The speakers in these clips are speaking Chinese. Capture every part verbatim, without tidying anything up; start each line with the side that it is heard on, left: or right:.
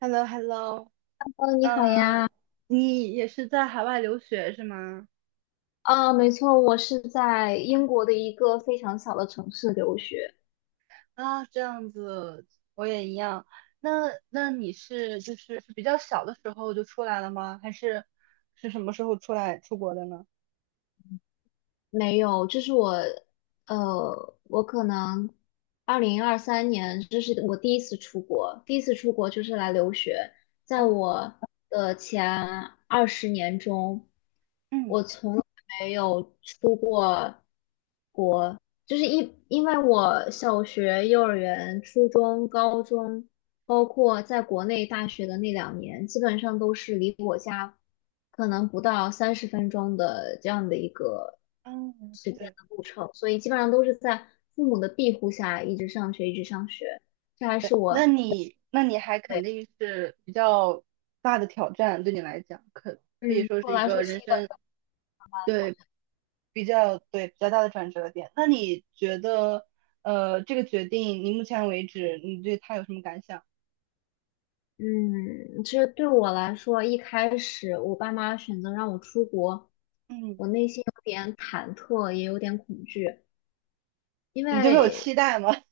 right: h e l l o h e l l o
left: 哦，你好
right: 嗯，
left: 呀。
right: 你也是在海外留学是吗？
left: 啊，没错，我是在英国的一个非常小的城市留学。
right: 啊，这样子，我也一样。那那你是就是是比较小的时候就出来了吗？还是是什么时候出来出国的呢？
left: 没有，这是我，呃，我可能二零二三年，这是我第一次出国，第一次出国就是来留学。在
right: 啊，
left: 我的前二十年中，
right: 嗯
left: 我从来没有出过。就是一，因为我小学、幼儿园、初中、高中，包括在国内大学的那两年，基本上都是离我家可能不到三十分钟的这样的一个
right: 嗯，
left: 时间
right: 对
left: 的路程，所以基本上都是在父母的庇护下一直上学，一直上学。这还是
right: 对，那
left: 我，
right: 你那你还肯
left: 对，
right: 定是比较大的挑战，对你来讲，可可以
left: 嗯，对
right: 说
left: 我
right: 是一
left: 来
right: 个
left: 说
right: 人
left: 是一个，
right: 生。对。比较对，比较大的转折点。那你觉得，呃，这个决定，你目前为止，你对他有什么感想？
left: 嗯，其实对我来说，一开始我爸妈选择让我出国，
right: 嗯，
left: 我内心有点忐忑，也有点恐惧。因
right: 你就他有期
left: 为
right: 待吗？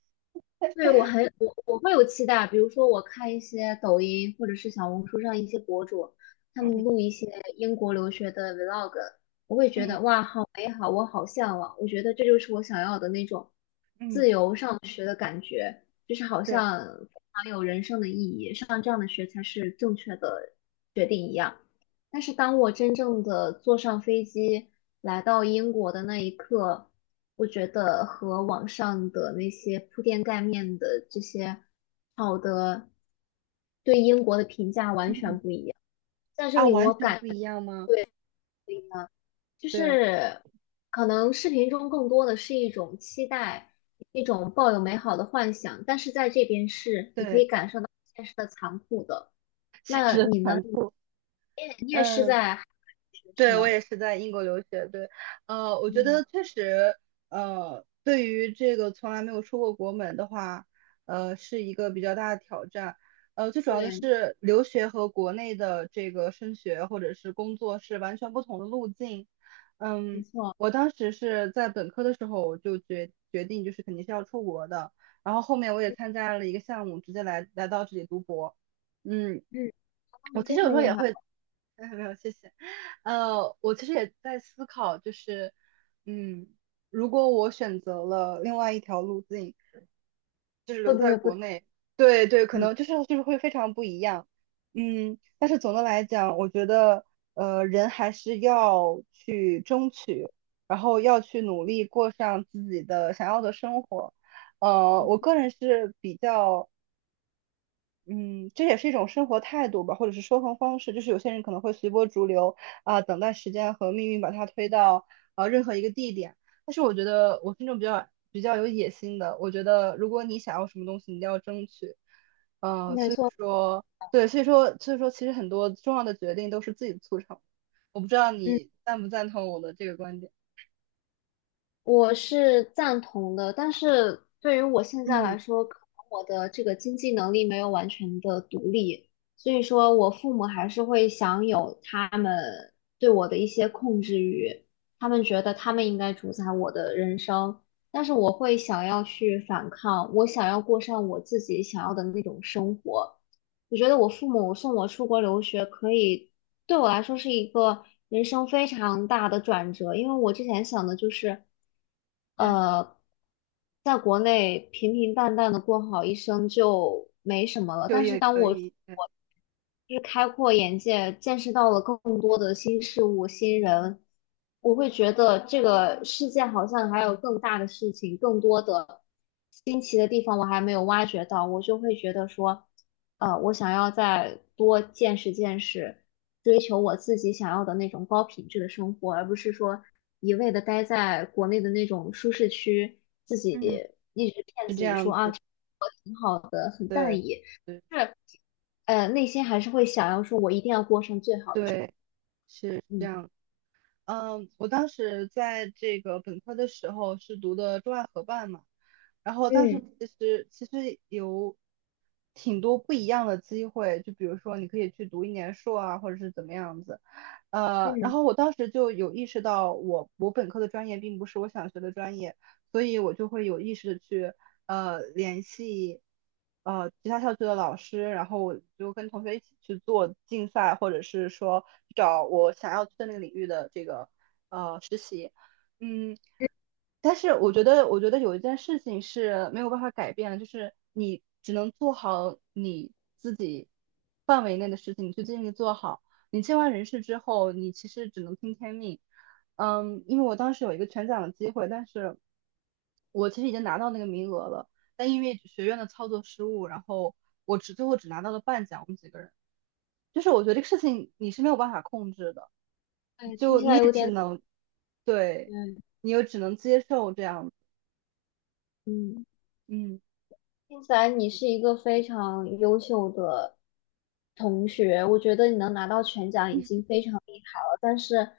left: 对我很我我会有期待，比如说我看一些抖音或者是小红书上一些博主，他们
right: 嗯
left: 录一些英国留学的 vlog，我会觉
right: 嗯
left: 得哇，好美好，我好向往，我觉得这就是我想要的那种，
right: 嗯，
left: 就是好
right: 对，
left: 像非常有人生的意义，上这样的学才是正确的决定一样。但是当我真正的坐上飞机来到英国的那一刻，我觉得和网上的那些铺天盖面的这些好的对英国的评价完
right: 嗯
left: 全不一样。在这
right: 啊，
left: 里，
right: 完
left: 我
right: 全不
left: 感觉
right: 一样吗？
left: 呢就
right: 对
left: 是可能视频中更多的是一种期待，一种抱有美好的幻想，但是在这边是你可
right: 对，
left: 以感受到现实的残酷的。
right: 简
left: 那
right: 直很
left: 你呢？
right: 残
left: 你
right: 酷。
left: 也你也是
right: 嗯。
left: 在海外留学是
right: 对，我
left: 吗？
right: 也是在英国留学。对，呃，我觉
left: 嗯，
right: 得确实，呃，对于这个从来没有出过国门的话，呃，是一个比较大的挑战。呃，最主要的
left: 对。
right: 是留学和国内的这个升学或者是工作是完全不同的路径。
left: 没
right: 嗯，
left: 错，
right: 我当时是在本科的时候我就决决定就是肯定是要出国的，然后后面我也
left: 嗯
right: 参加了一个项目，直接来来到这里读博。嗯，
left: 嗯，哦
right: 我
left: 你
right: 其
left: 非
right: 实有时
left: 常
right: 候
left: 厉
right: 也
left: 害，
right: 会。没有没有，谢谢。呃，我其实也在思考，就是，嗯，如果我选择了另外一条路径，就是
left: 会
right: 留
left: 不
right: 在
left: 会不？
right: 国内，对对，可
left: 嗯，
right: 能就是就是会非常不一样。嗯，但是总的来讲，我觉得，呃，人还是要去争取，然后要去努力过上自己的想要的生活。呃，我个人是比较嗯，这也是一种生活态度吧，或者是说话方式。就是有些人可能会随波逐流啊、等待时间和命运把它推到呃任何一个地点。但是我觉得我是那种比较比较有野心的，我觉得如果你想要什么东西，你一定要争取。呃，
left: 没
right: 所以
left: 错，
right: 说，对，所以说，所以说，其实很多重要的决定都是自己促成的。我不知道
left: 嗯，
right: 你赞不赞同我的这个观点。
left: 我是赞同的，但是对于我现在
right: 嗯，
left: 来说，可能我的这个经济能力没有完全的独立，所以说我父母还是会享有他们对我的一些控制欲，他们觉得他们应该主宰我的人生，但是我会想要去反抗，我想要过上我自己想要的那种生活。我觉得我父母送我出国留学，可以对我来说是一个人生非常大的转折，因为我之前想的就是，
right: 对，
left: 呃，在国内平平淡淡的过好一生就没什么了。
right: 就
left: 但是
right: 业
left: 当
right: 可
left: 我
right: 以，对，
left: 我就是开阔眼界，见识到了更多的新事物、新人，我会觉得这个世界好像还有更大的事情，更多的新奇的地方我还没有挖掘到，我就会觉得说，呃，我想要再多见识见识。追求我自己想要的那种高品质的生活，而不是说一味的待在国内的那种舒适区，自己
right: 嗯，
left: 一直骗
right: 是
left: 自
right: 这
left: 己
right: 样
left: 说啊
right: 子，
left: 挺好的，很淡
right: 对，
left: 逸，
right: 对，
left: 是呃内心还是会想要说我一定要过上最好的生
right: 对，是
left: 活。
right: 这
left: 嗯，
right: 样。嗯，我当时在这个本科的时候是读的中外合办嘛，然后当时
left: 嗯
right: 其实其实有挺多不一样的机会，就比如说你可以去读一年硕啊，或者是怎么样子。呃，然
left: 嗯，
right: 后我当时就有意识到我，我本科的专业并不是我想学的专业，所以我就会有意识的去呃联系呃其他校区的老师，然后我就跟同学一起去做竞赛，或者是说找我想要去的那个领域的这个呃实习。嗯，但是我觉得，我觉得有一件事情是没有办法改变的，就是你只能做好你自己范围内的事情，你去尽力做好。你尽完人事之后，你其实只能听天命。嗯，因为我当时有一个全奖的机会，但是我其实已经拿到那个名额了，但因为学院的操作失误，然后我只最后只拿到了半奖，我们几个人。就是我觉得这个事情你是没有办法控制的，
left: 对，听起来有点
right: 对，
left: 嗯
right: 你又只能接受这样，
left: 嗯。
right: 嗯
left: 听起来你是一个非常优秀的同学，我觉得你能拿到全奖已经非常厉害了。但是，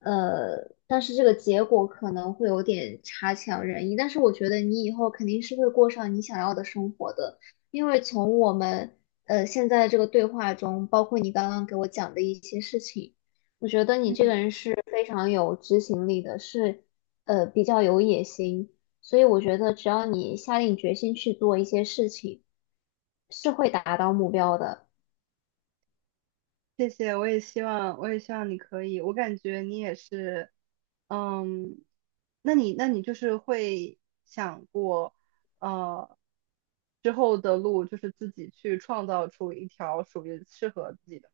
left: 呃，但是这个结果可能会有点差强人意。但是我觉得你以后肯定是会过上你想要的生活的，因为从我们呃现在这个对话中，包括你刚刚给我讲的一些事情，我觉得你这
right: 嗯。
left: 个人是非常有执行力的，是呃比较有野心。所以我觉得，只要你下定决心去做一些事情，是会达到目标的。
right: 谢谢，我也希望，我也希望你可以。我感觉你也是，嗯，那你，那你就是会想过，呃，之后的路就是自己去创造出一条属于适合自己的。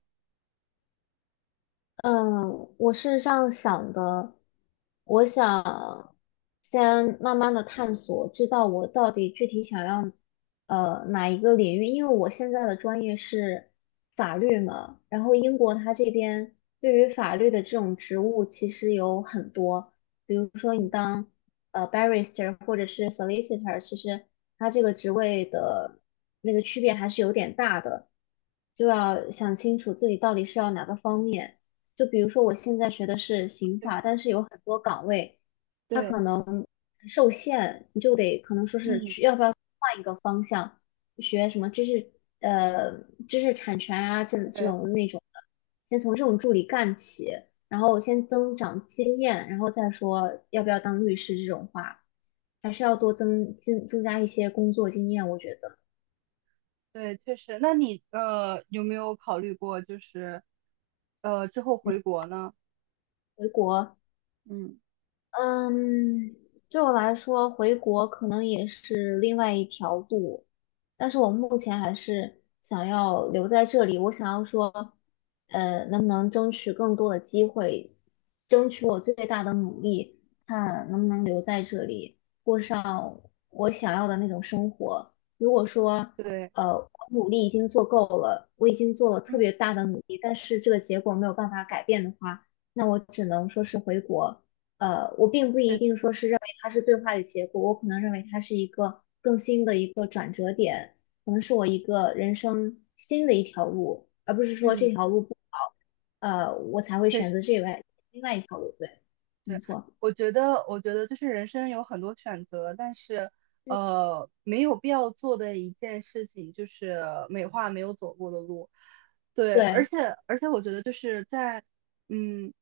left: 嗯，我是这样想的，我想先慢慢的探索，知道我到底具体想要呃哪一个领域，因为我现在的专业是法律嘛，然后英国它这边对于法律的这种职务其实有很多，比如说你当呃 barrister 或者是 solicitor，其实它这个职位的那个区别还是有点大的，就要想清楚自己到底是要哪个方面。就比如说我现在学的是刑
right: 对
left: 法，但是有很多岗位，它
right: 对，
left: 可能受限，你就得可能说是
right: 嗯，
left: 去要不要换一个方向，学什么知识呃知识产权啊这这
right: 对
left: 种那种的，先从这种助理干起，然后先增长经验，然后再说要不要当律师这种话，还是要多增增增加一些工作经验，我觉得。
right: 对，确实。那你呃有没有考虑过，就是呃之后
left: 嗯，
right: 回国呢？
left: 回国
right: 嗯，
left: 嗯，对我来说，回国可能也是另外一条路，但是我目前还是想要留在这里。我想要说，呃，能不能争取更多的机会，争取我最大的努力，看能不能留在这里，过上我想要的那种生活。如果说，
right: 对，
left: 呃，我努力已经做够了，我已经做了特
right: 嗯，
left: 别大的努力，但是这个结果没有办法改变的话，那我只能说是回国。呃，我并不一
right: 对，
left: 定说是认为它是最坏的结果，我可能认为它是一个更新的一个转折点，可能是我一个人生新的一条路，而不是说这
right: 嗯。
left: 条路不好，呃，我才会
right: 确
left: 选
right: 实
left: 择这外另外一条路。对，没
right: 对，
left: 错，
right: 我觉得，我觉得就是人生有很多选择，但是，
left: 嗯
right: 呃，没有必要做的一件事情就是美化没有走过的路。对，而
left: 对
right: 且，而且我觉得就是在，嗯，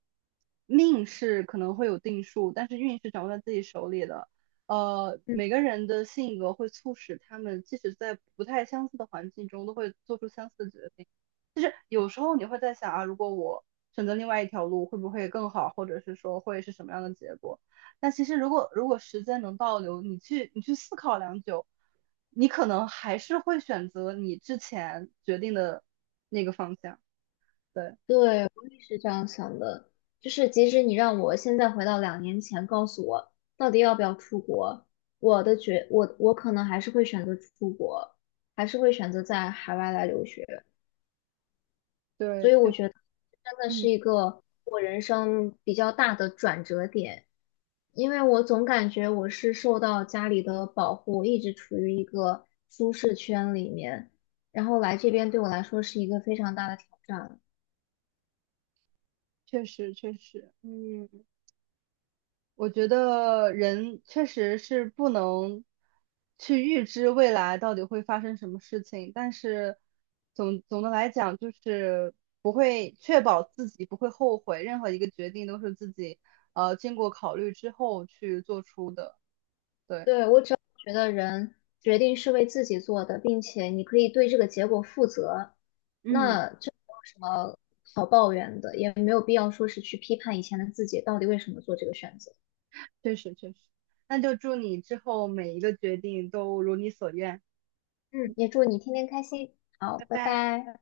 right: 命是可能会有定数，但是运是掌握在自己手里的。呃，
left: 嗯
right: 每个人的性格会促使他们，即使在不太相似的环境中，都会做出相似的决定。就是有时候你会在想啊，如果我选择另外一条路，会不会更好，或者是说会是什么样的结果？但其实如果如果时间能倒流，你去你去思考良久，你可能还是会选择你之前决定的那个方向。对，
left: 对，我也是这样想的。就是即使你让我现在回到两年前，告诉我到底要不要出国，我的觉我我可能还是会选择出国，还是会选择在海外来留学。所
right: 对，
left: 以
right: 确
left: 我
right: 实，
left: 觉得真的是
right: 嗯，
left: 一个我人生比较大的转折点，因为我总感觉我是受到家里的保护，一直处于一个舒适圈里面，然后来这边对我来说是一个非常大的挑战。
right: 确实，确实，嗯。我觉得人确实是不能去预知未来到底会发生什么事情，但是总总的来讲，就是不会确保自己不会后悔，任何一个决定都是自己呃经过考虑之后去做出的。对，
left: 对，我只要觉得人决定是为自己做的，并且你可以对这个结果负责，
right: 嗯，
left: 那这没有什么好抱怨的，也没有必要说是去批判以前的自己到底为什么做这个选择。
right: 确实确实，那就祝你之后每一个决定都如你所愿，
left: 嗯，也祝你天天开心。好，
right: 拜
left: 拜
right: 拜。
left: 拜。